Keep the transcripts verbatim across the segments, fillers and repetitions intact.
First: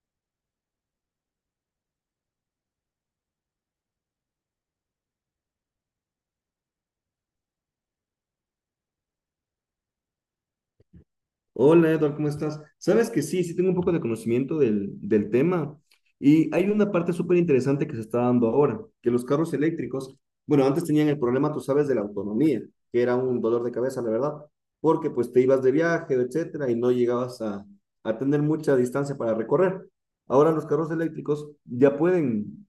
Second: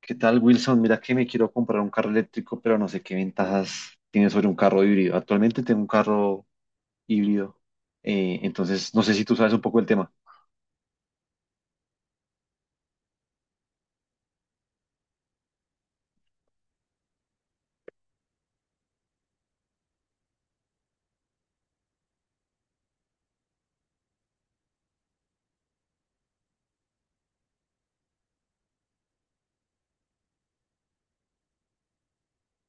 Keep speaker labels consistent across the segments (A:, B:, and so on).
A: ¿Qué tal, Wilson? Mira que me quiero comprar un carro eléctrico, pero no sé qué ventajas tiene sobre un carro híbrido. Actualmente tengo un carro híbrido, eh, entonces no sé si tú sabes un poco el tema.
B: Hola Edward, ¿cómo estás? Sabes que sí, sí tengo un poco de conocimiento del, del tema y hay una parte súper interesante que se está dando ahora, que los carros eléctricos, bueno, antes tenían el problema, tú sabes, de la autonomía, que era un dolor de cabeza, la verdad, porque pues te ibas de viaje, etcétera, y no llegabas a, a tener mucha distancia para recorrer. Ahora los carros eléctricos ya pueden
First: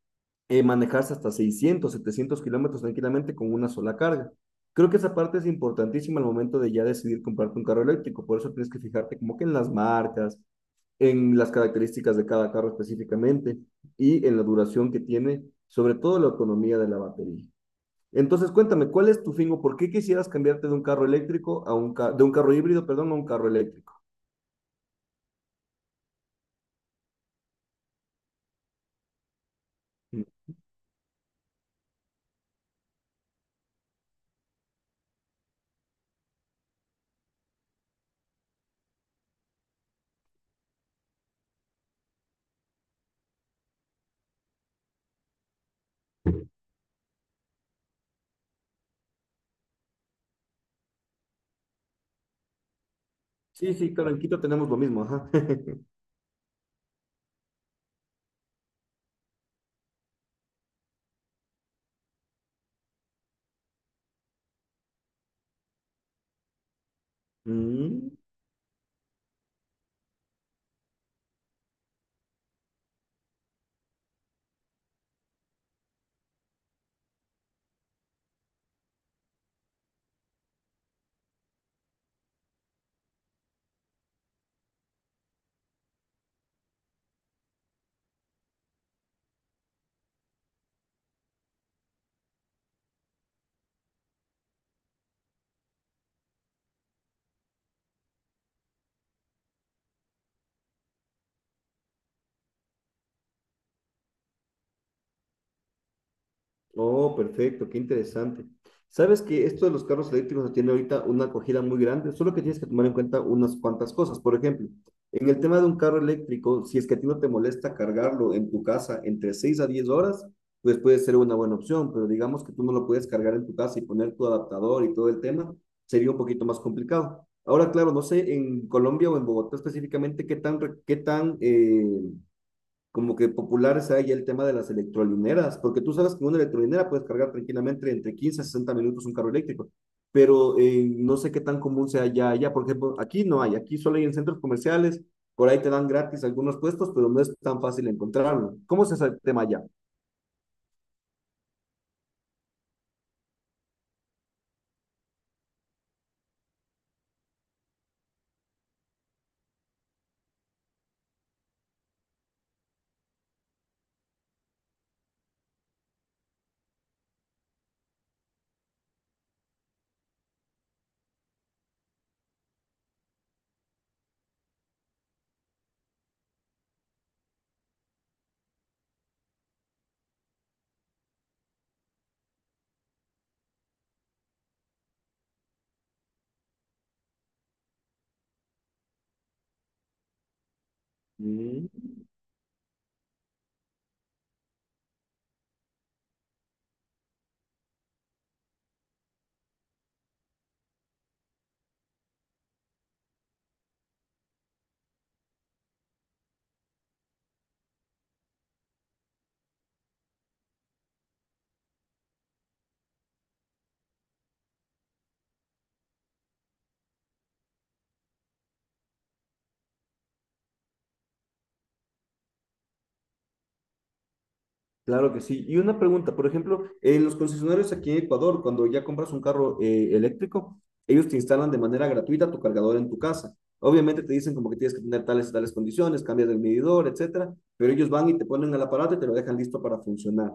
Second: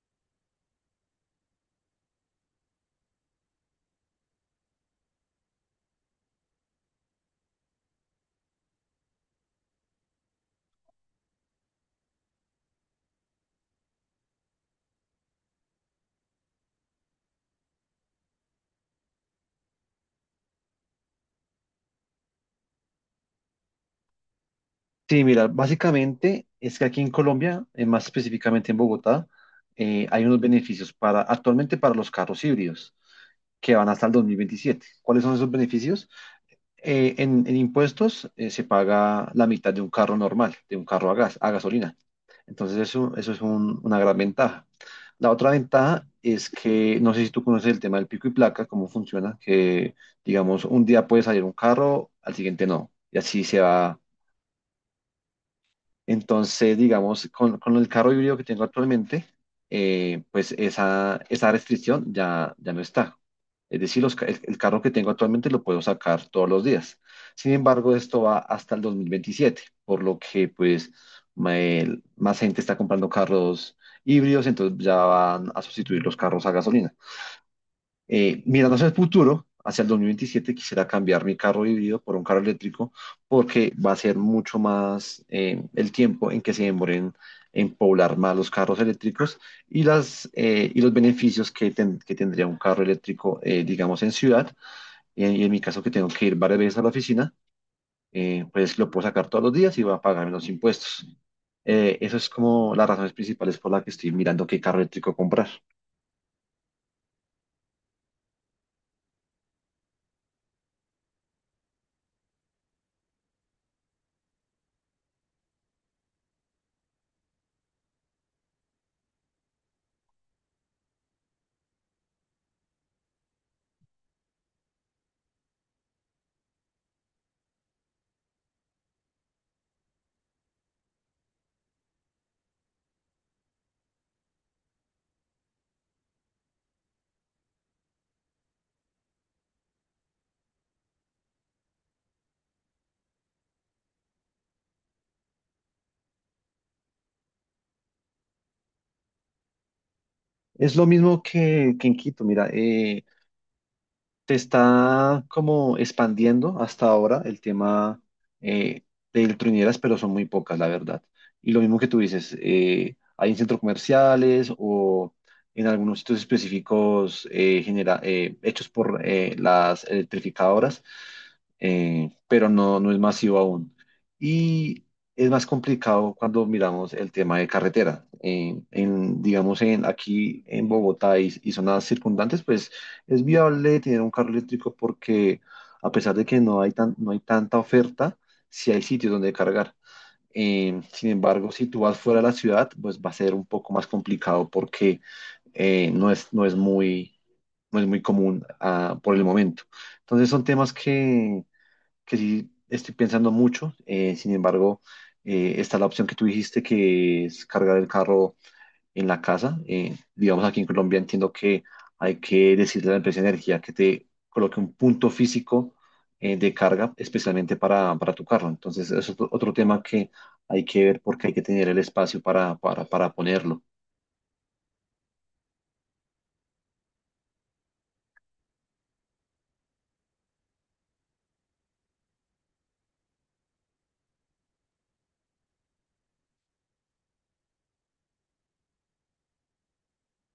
B: eh, manejarse hasta seiscientos, setecientos kilómetros tranquilamente con una sola carga. Creo que esa parte es importantísima al momento de ya decidir comprarte un carro eléctrico, por eso tienes que fijarte como que en las marcas, en las características de cada carro específicamente y en la duración que tiene, sobre todo la autonomía de la batería. Entonces, cuéntame, ¿cuál es tu fin o por qué quisieras cambiarte de un carro eléctrico a un ca- de un carro híbrido, perdón, a un carro eléctrico?
A: Sí, mira, básicamente es que aquí en Colombia, eh, más específicamente en Bogotá, eh,
B: Mm.
A: hay unos beneficios para actualmente para los carros híbridos que van hasta el dos mil veintisiete. ¿Cuáles son esos beneficios? eh, en, en impuestos eh, se paga la mitad de un carro normal, de un carro a gas, a gasolina. Entonces eso, eso es un- una gran ventaja. La otra ventaja es que, no sé si tú conoces el tema del pico y placa, cómo funciona, que digamos, un día puede salir un carro, al siguiente no. Y así se
B: Sí, sí,
A: va,
B: claro, en Quito tenemos lo mismo, ajá.
A: entonces, digamos, con, con el carro híbrido que tengo actualmente, eh, pues esa, esa restricción ya, ya no está. Es decir, los ca- el, el carro que tengo actualmente lo puedo sacar todos los días. Sin embargo,
B: Mm.
A: esto va hasta el dos mil veintisiete, por lo que pues ma- el- más gente está comprando carros híbridos, entonces ya van a sustituir los carros a gasolina. Eh, mirando hacia el futuro, hacia el dos mil veintisiete, quisiera cambiar mi carro híbrido por un carro eléctrico porque va a ser mucho más, eh, el tiempo en que se demoren en poblar más los carros eléctricos, y, las, eh, y los beneficios que, ten- que tendría un carro eléctrico, eh, digamos, en ciudad. Y en, y en mi caso, que tengo que ir varias veces a la oficina, eh, pues lo puedo sacar todos los días y va a pagar menos impuestos. Eh, eso es como las razones principales por las que estoy mirando qué carro eléctrico comprar.
B: Oh, perfecto, qué interesante. Sabes que esto de los carros eléctricos tiene ahorita una acogida muy grande, solo que tienes que tomar en cuenta unas cuantas cosas. Por ejemplo, en el tema de un carro eléctrico, si es que a ti no te molesta cargarlo en tu casa entre seis a diez horas, pues puede ser una buena opción, pero digamos que tú no lo puedes cargar en tu casa y poner tu adaptador y todo el tema, sería un poquito más complicado. Ahora, claro, no sé en Colombia o en Bogotá específicamente qué tan, re- qué tan eh, como que popular sea ya el tema de las electrolineras, porque tú sabes que una electrolinera puedes cargar tranquilamente entre quince a sesenta minutos un carro eléctrico, pero eh, no sé qué tan común sea ya allá. Por ejemplo, aquí no hay, aquí solo hay en centros comerciales, por ahí te dan gratis algunos puestos, pero no es tan fácil encontrarlo. ¿Cómo es ese tema allá?
A: Es lo mismo que, que en Quito, mira, eh, se está como expandiendo hasta ahora el tema, eh, de ultrañeras, pero son muy pocas, la verdad. Y lo mismo que tú dices, eh, hay en centros comerciales o en algunos sitios específicos, eh, genera- eh, hechos por eh, las electrificadoras, eh, pero no, no es masivo aún. Y es más complicado cuando miramos el tema de carretera. Eh, en, digamos, en, aquí en Bogotá y, y zonas circundantes, pues es viable tener un carro eléctrico porque, a pesar de que no hay, tan, no hay tanta oferta, sí hay sitios donde cargar. Eh, sin embargo, si
B: Mm.
A: tú vas fuera de la ciudad, pues va a ser un poco más complicado porque, eh, no es, no es muy, no es muy común, ah, por el momento. Entonces son temas que, que sí estoy pensando mucho. Eh, sin embargo, eh, está la opción que tú dijiste, que es cargar el carro en la casa. Eh, digamos, aquí en Colombia entiendo que hay que decirle a la empresa de energía que te coloque un punto físico, eh, de carga, especialmente para, para tu carro. Entonces, es otro, otro tema que hay que ver, porque hay que tener el espacio para, para, para ponerlo.
B: Claro que sí. Y una pregunta, por ejemplo, en los concesionarios aquí en Ecuador, cuando ya compras un carro eh, eléctrico, ellos te instalan de manera gratuita tu cargador en tu casa. Obviamente te dicen como que tienes que tener tales y tales condiciones, cambias el medidor, etcétera, pero ellos van y te ponen el aparato y te lo dejan listo para funcionar.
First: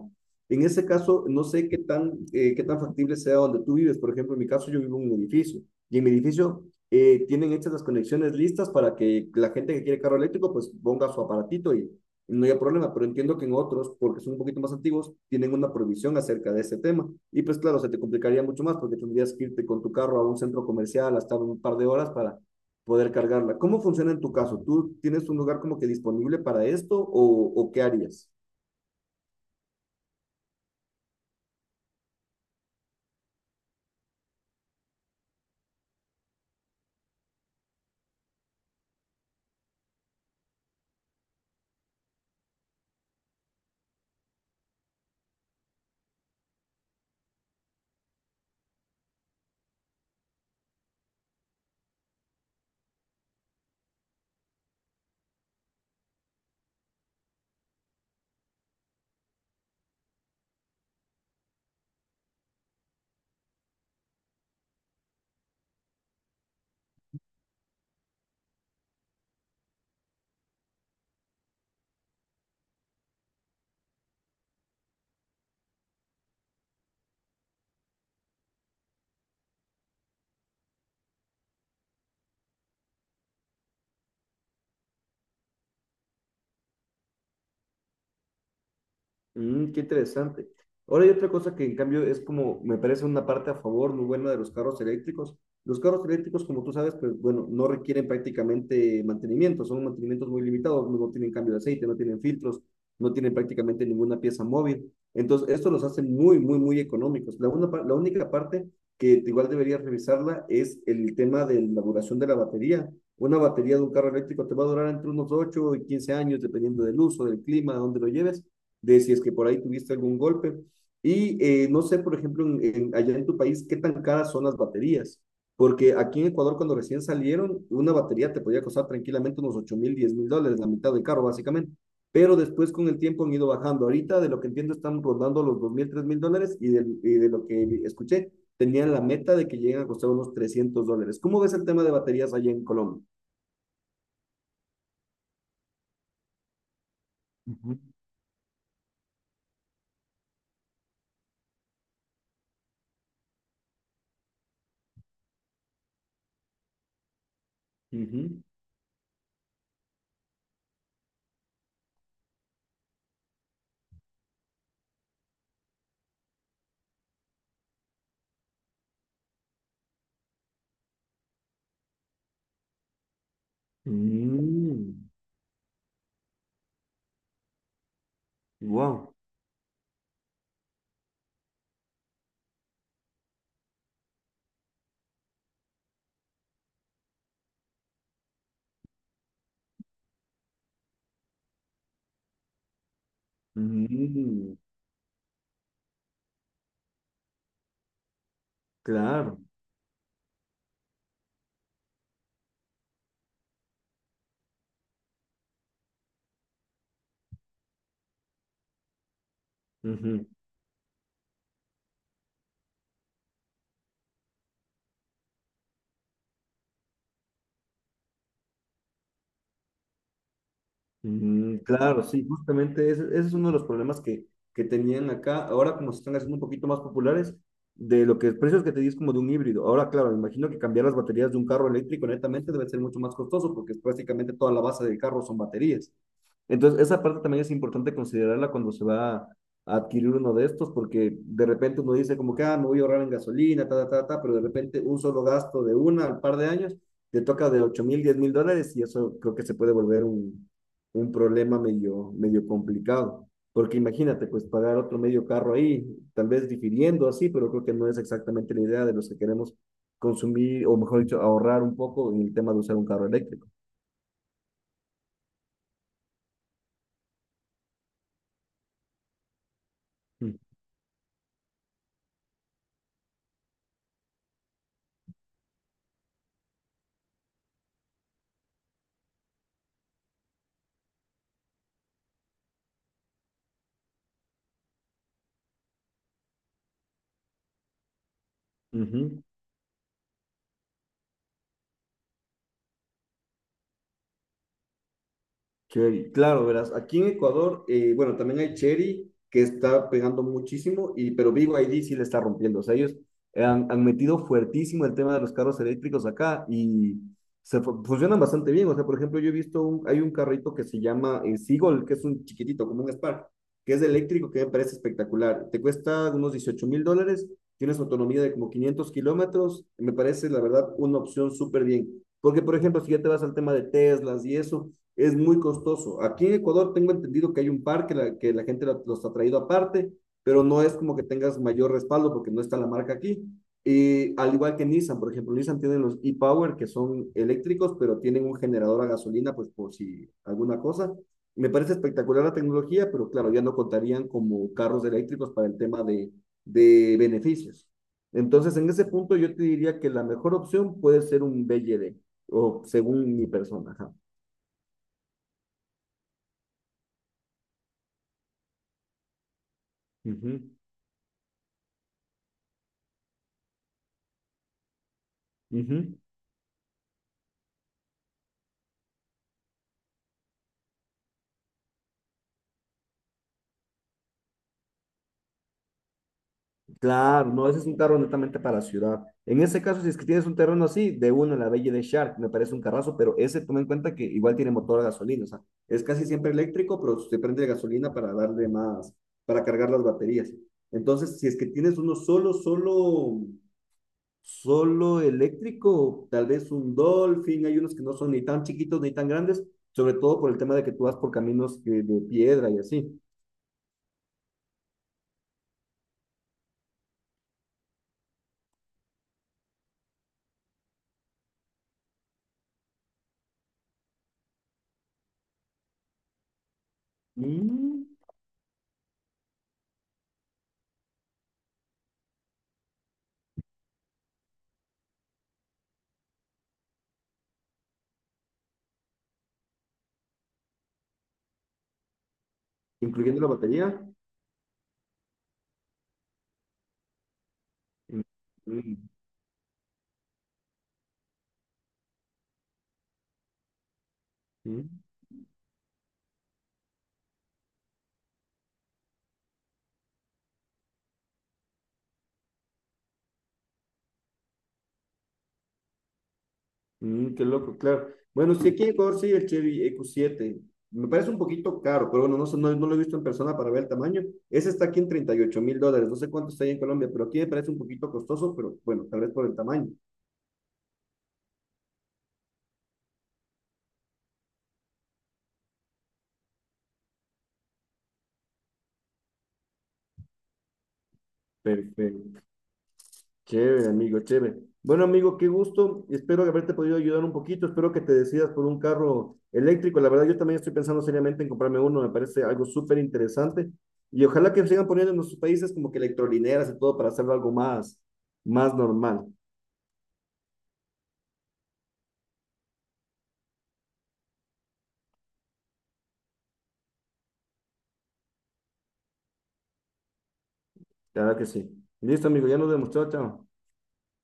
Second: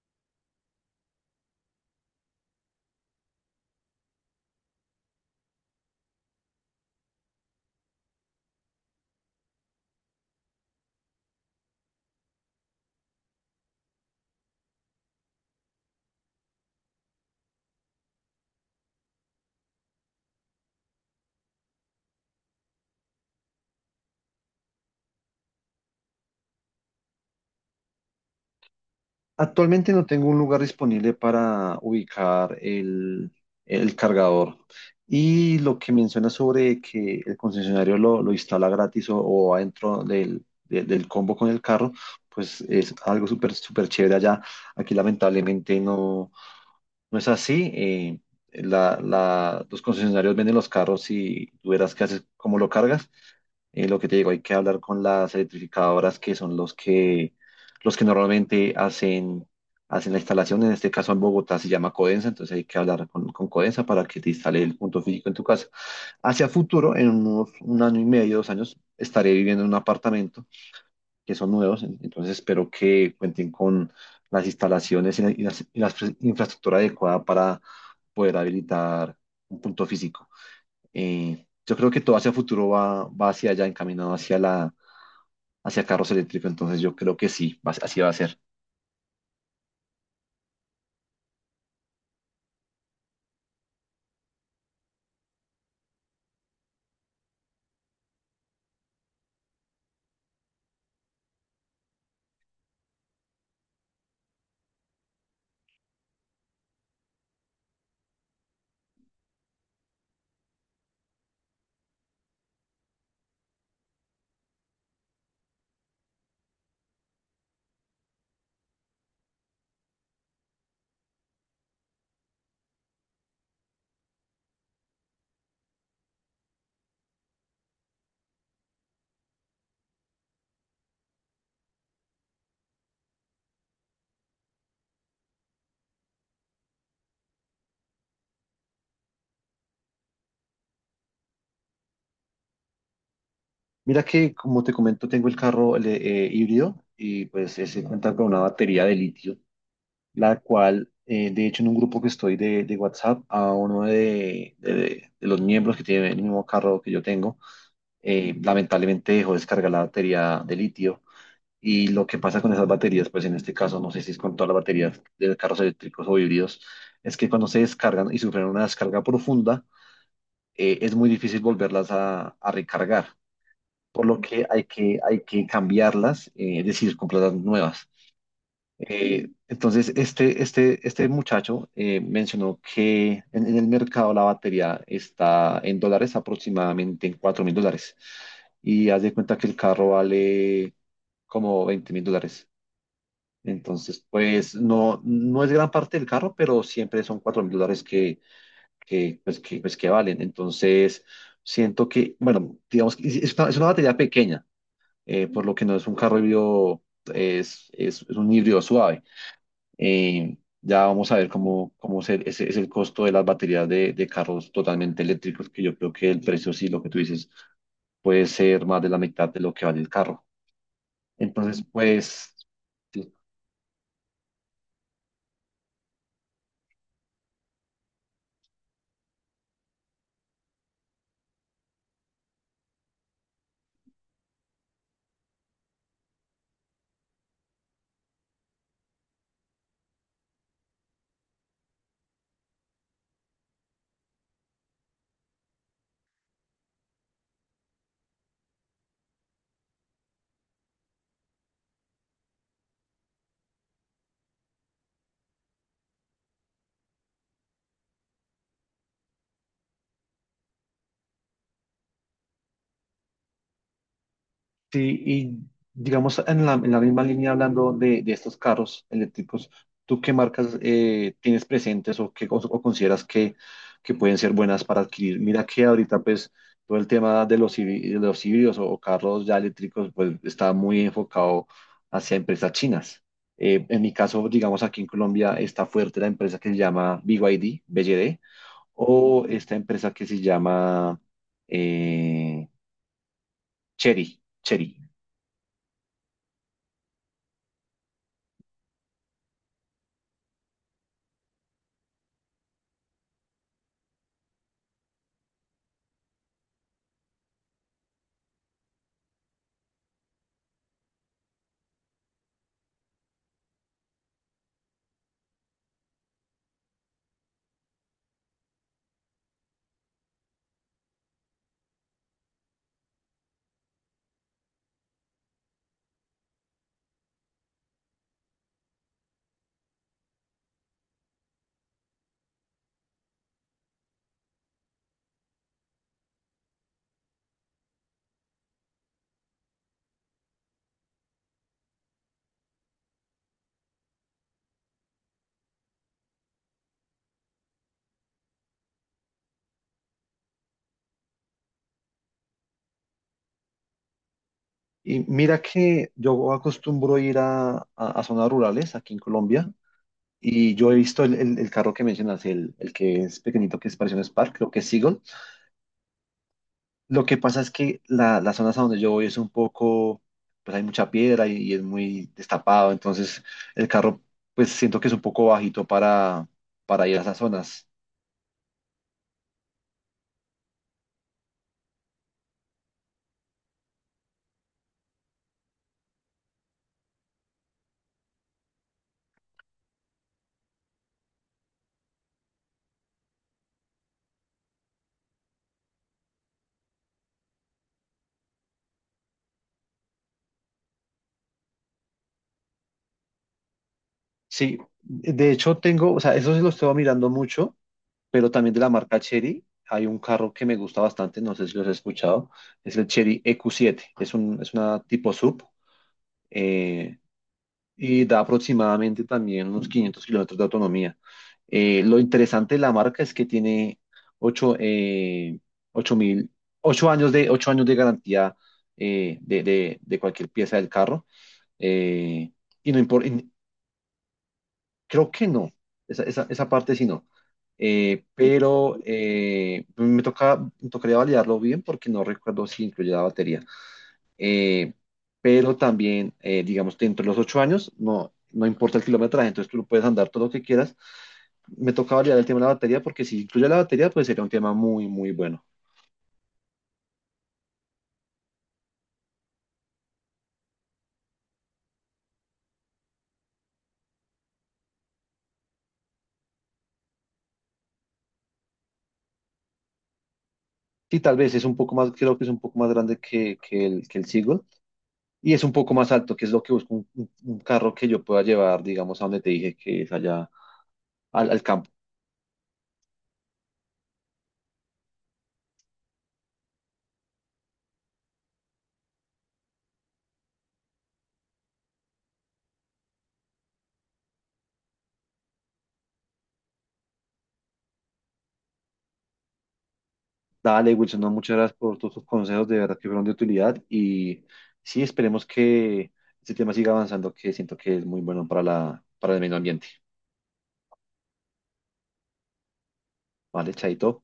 B: En ese caso, no sé qué tan, eh, qué tan factible sea donde tú vives. Por ejemplo, en mi caso, yo vivo en un edificio y en mi edificio eh, tienen hechas las conexiones listas para que la gente que quiere carro eléctrico pues ponga su aparatito y no haya problema, pero entiendo que en otros, porque son un poquito más antiguos, tienen una prohibición acerca de ese tema. Y pues claro, se te complicaría mucho más porque tendrías que irte con tu carro a un centro comercial hasta un par de horas para poder cargarla. ¿Cómo funciona en tu caso? ¿Tú tienes un lugar como que disponible para esto o, o qué harías?
A: Actualmente no tengo un lugar disponible para ubicar el, el cargador. Y lo que menciona sobre que el concesionario lo, lo instala gratis, o, o adentro del, de- del combo con el carro, pues es algo súper súper chévere allá. Aquí lamentablemente no. No es así. Eh, la- la- los concesionarios venden los carros y tú verás qué haces, cómo lo cargas. Eh, lo que te digo, hay que hablar con las electrificadoras que son los que, los que normalmente hacen, hacen la instalación. En este caso, en Bogotá se llama Codensa, entonces hay que hablar con, con Codensa para que te instale el punto físico en tu casa. Hacia futuro, en unos, un año y medio, dos años, estaré viviendo en un apartamento que son nuevos. En- Entonces espero que cuenten con las instalaciones, y la, y las- y las pre- infraestructura adecuada para poder habilitar un punto físico. Eh, yo creo que todo hacia futuro va, va hacia allá, encaminado hacia la, hacia carros eléctricos, entonces yo creo que sí, va- así va a ser.
B: Mm, qué interesante. Ahora hay otra cosa que en cambio es como, me parece una parte a favor muy buena de los carros eléctricos. Los carros eléctricos, como tú sabes, pues bueno, no requieren prácticamente mantenimiento, son mantenimientos muy limitados, no no tienen cambio de aceite, no tienen filtros, no tienen prácticamente ninguna pieza móvil. Entonces, esto los hace muy, muy, muy económicos. La, una par- la única parte que igual deberías revisarla es el tema de la duración de la batería. Una batería de un carro eléctrico te va a durar entre unos ocho y quince años, dependiendo del uso, del clima, de dónde lo lleves de si es que por ahí tuviste algún golpe. Y eh, no sé, por ejemplo, en, en, allá en tu país, qué tan caras son las baterías. Porque aquí en Ecuador, cuando recién salieron, una batería te podía costar tranquilamente unos ocho mil, diez mil dólares, la mitad del carro, básicamente. Pero después, con el tiempo, han ido bajando. Ahorita, de lo que entiendo, están rondando los dos mil, tres mil dólares. Y de, y de lo que escuché, tenían la meta de que lleguen a costar unos trescientos dólares. ¿Cómo ves el tema de baterías allá en Colombia?
A: Mira que, como te comento, tengo el carro, el, eh, híbrido, y pues
B: Ujú,
A: ese cuenta con una batería de litio. la cual, eh, de hecho, en un grupo que estoy de, de WhatsApp, a uno de, de- de- de los miembros que tiene el mismo carro que yo tengo, eh,
B: ujú.
A: lamentablemente dejó descargar la batería de litio. Y lo que pasa con esas baterías, pues en este caso, no sé si es con todas las baterías de carros eléctricos o híbridos, es que cuando se descargan y sufren una descarga profunda, eh, es muy difícil volverlas a, a recargar, por lo que hay que,
B: Mm,
A: hay que cambiarlas, eh, es decir, comprar las nuevas.
B: wow.
A: Eh, entonces, este, este, este muchacho eh, mencionó que en, en el mercado la batería está en dólares, aproximadamente en cuatro mil dólares. Y haz de cuenta que el carro vale como veinte mil dólares. Entonces, pues
B: Mm.
A: no, no es gran parte del carro, pero siempre son cuatro mil dólares que, que,
B: Claro.
A: pues, que, pues, que valen. Entonces, siento que, bueno, digamos que es es una, es una batería pequeña, eh, por lo que no es un carro híbrido, es, es es un híbrido suave.
B: Ujú.
A: Eh, ya vamos a ver cómo, cómo se- ese es el costo de las baterías de, de carros totalmente eléctricos, que yo creo que el precio, sí, lo que tú dices, puede ser más de la mitad de lo que vale el carro.
B: Mm,
A: Entonces,
B: claro, sí,
A: pues,
B: justamente ese, ese es uno de los problemas que, que tenían acá. Ahora como se están haciendo un poquito más populares, de lo que precios que te di es como de un híbrido. Ahora, claro, me imagino que cambiar las baterías de un carro eléctrico netamente debe ser mucho más costoso porque es prácticamente toda la base del carro son baterías. Entonces, esa parte también es importante considerarla cuando se va a adquirir uno de estos porque de repente uno dice como que, ah, me voy a ahorrar en gasolina, ta, ta, ta, ta, pero de repente un solo gasto de una al par de años te toca de ocho mil, diez mil dólares y eso creo que se puede volver un un problema medio, medio complicado. Porque imagínate, pues pagar otro medio carro ahí, tal vez difiriendo así, pero creo que no es exactamente la idea de los que queremos consumir, o mejor dicho, ahorrar un poco en el tema de usar un carro eléctrico.
A: Sí, y digamos en la, en la misma línea, hablando de, de estos carros eléctricos, ¿tú qué
B: Mm.
A: marcas eh, tienes presentes, o qué, o, o consideras que, que pueden ser buenas para adquirir? Mira que ahorita, pues, todo el tema de los, híbri- de los híbridos, o, o carros ya eléctricos, pues está muy enfocado hacia empresas chinas. Eh, en mi caso, digamos, aquí en Colombia está fuerte la empresa que se llama B Y D, B Y D,
B: Ujú.
A: o esta empresa que se llama, eh, Chery, Chery.
B: Cherry, claro, verás, aquí en Ecuador, eh, bueno, también hay Cherry que está pegando muchísimo, y, pero B Y D sí le está rompiendo. O sea, ellos han, han metido fuertísimo el tema de los carros eléctricos acá y se fu- funcionan bastante bien. O sea, por ejemplo, yo he visto, un, hay un carrito que se llama eh, Seagull, que es un chiquitito, como un Spark, que es eléctrico, que me parece espectacular. Te cuesta unos dieciocho mil dólares, tienes autonomía de como quinientos kilómetros, me parece, la verdad, una opción súper bien. Porque, por ejemplo, si ya te vas al tema de Teslas y eso, es muy costoso. Aquí en Ecuador tengo entendido que hay un par que la, que la gente los ha traído aparte, pero no es como que tengas mayor respaldo porque no está la marca aquí. Y al igual que Nissan, por ejemplo, Nissan tiene los e-Power que son eléctricos, pero tienen un generador a gasolina, pues por si alguna cosa. Me parece espectacular la tecnología, pero claro, ya no contarían como carros eléctricos para el tema de, de beneficios. Entonces, en ese punto yo te diría que la mejor opción puede ser un B L D, o según mi persona. Ajá.
A: Y mira que yo acostumbro ir a, a- a zonas rurales aquí en Colombia,
B: Ujú.
A: y yo he visto el, el- el carro que mencionas, el, el que es pequeñito, que es parecido a un Spark, creo que es Seagull.
B: Ujú,
A: Lo que pasa es que la, las zonas a donde yo voy es un poco, pues hay mucha piedra y, y es muy destapado, entonces el carro, pues, siento que es un poco bajito para, para ir a esas
B: claro, no, ese es
A: zonas.
B: un carro netamente para ciudad. En ese caso, si es que tienes un terreno así, de uno, la Belle de Shark, me parece un carrazo, pero ese toma en cuenta que igual tiene motor a gasolina, o sea, es casi siempre eléctrico, pero se prende de gasolina para darle más, para cargar las baterías. Entonces, si es que tienes uno solo, solo, solo eléctrico, tal vez un Dolphin, hay unos que no son ni tan chiquitos ni tan grandes, sobre todo por el tema de que tú vas por caminos que- de piedra y así.
A: Sí, de hecho tengo, o sea, eso sí lo estoy mirando mucho, pero también de la marca Chery. Hay un carro que me gusta bastante, no sé si los has escuchado, es el Chery E Q siete, es, un, es una tipo sub, eh,
B: Mm,
A: y da aproximadamente también unos quinientos kilómetros de autonomía. Eh, lo interesante de la marca es que tiene ocho eh, ocho mil, ocho años de, ocho años de garantía, eh, de, de- de cualquier pieza del carro, eh, y no impor-.
B: incluyendo la batería.
A: Creo que no, esa, esa, esa parte sí no.
B: Mm.
A: Eh, pero,
B: Mm.
A: eh, pues, me toca, me tocaría validarlo bien porque no recuerdo si incluye la batería. Eh,
B: Mm,
A: pero también, eh, digamos, dentro de los ocho años, no, no importa el kilometraje, entonces tú lo puedes andar todo lo que quieras. Me toca validar el tema de la batería porque si incluye la batería, pues sería un tema muy, muy bueno.
B: mm, qué loco, claro. Bueno, sí, aquí en Ecuador sí, el Chevy eq siete. Me parece un poquito caro, pero bueno, no, sé, no, no lo he visto en persona para ver el tamaño. Ese está aquí en treinta y ocho mil dólares. No sé cuánto está ahí en Colombia, pero aquí me parece un poquito costoso, pero bueno, tal vez por el tamaño.
A: Sí, tal vez es un poco más, creo que es un poco más grande que, que el, que el Seagull, y es un poco más alto, que es lo que busco, un, un- un carro que yo pueda llevar, digamos, a donde te dije que es allá, al, al campo.
B: Perfecto. Chévere, amigo, chévere. Bueno, amigo, qué gusto. Espero haberte podido ayudar un poquito. Espero que te decidas por un carro eléctrico. La verdad, yo también estoy pensando seriamente en comprarme uno. Me parece algo súper interesante. Y ojalá que sigan poniendo en nuestros países como que electrolineras y todo para hacerlo algo más, más normal.
A: Dale, Wilson, no, muchas gracias por todos tus consejos, de verdad que fueron de utilidad, y sí, esperemos que este tema siga avanzando, que siento que es muy bueno para la, para el medio ambiente.
B: La verdad que sí. Listo, amigo, ya nos demostró, chao. Chao.
A: Vale, chaito.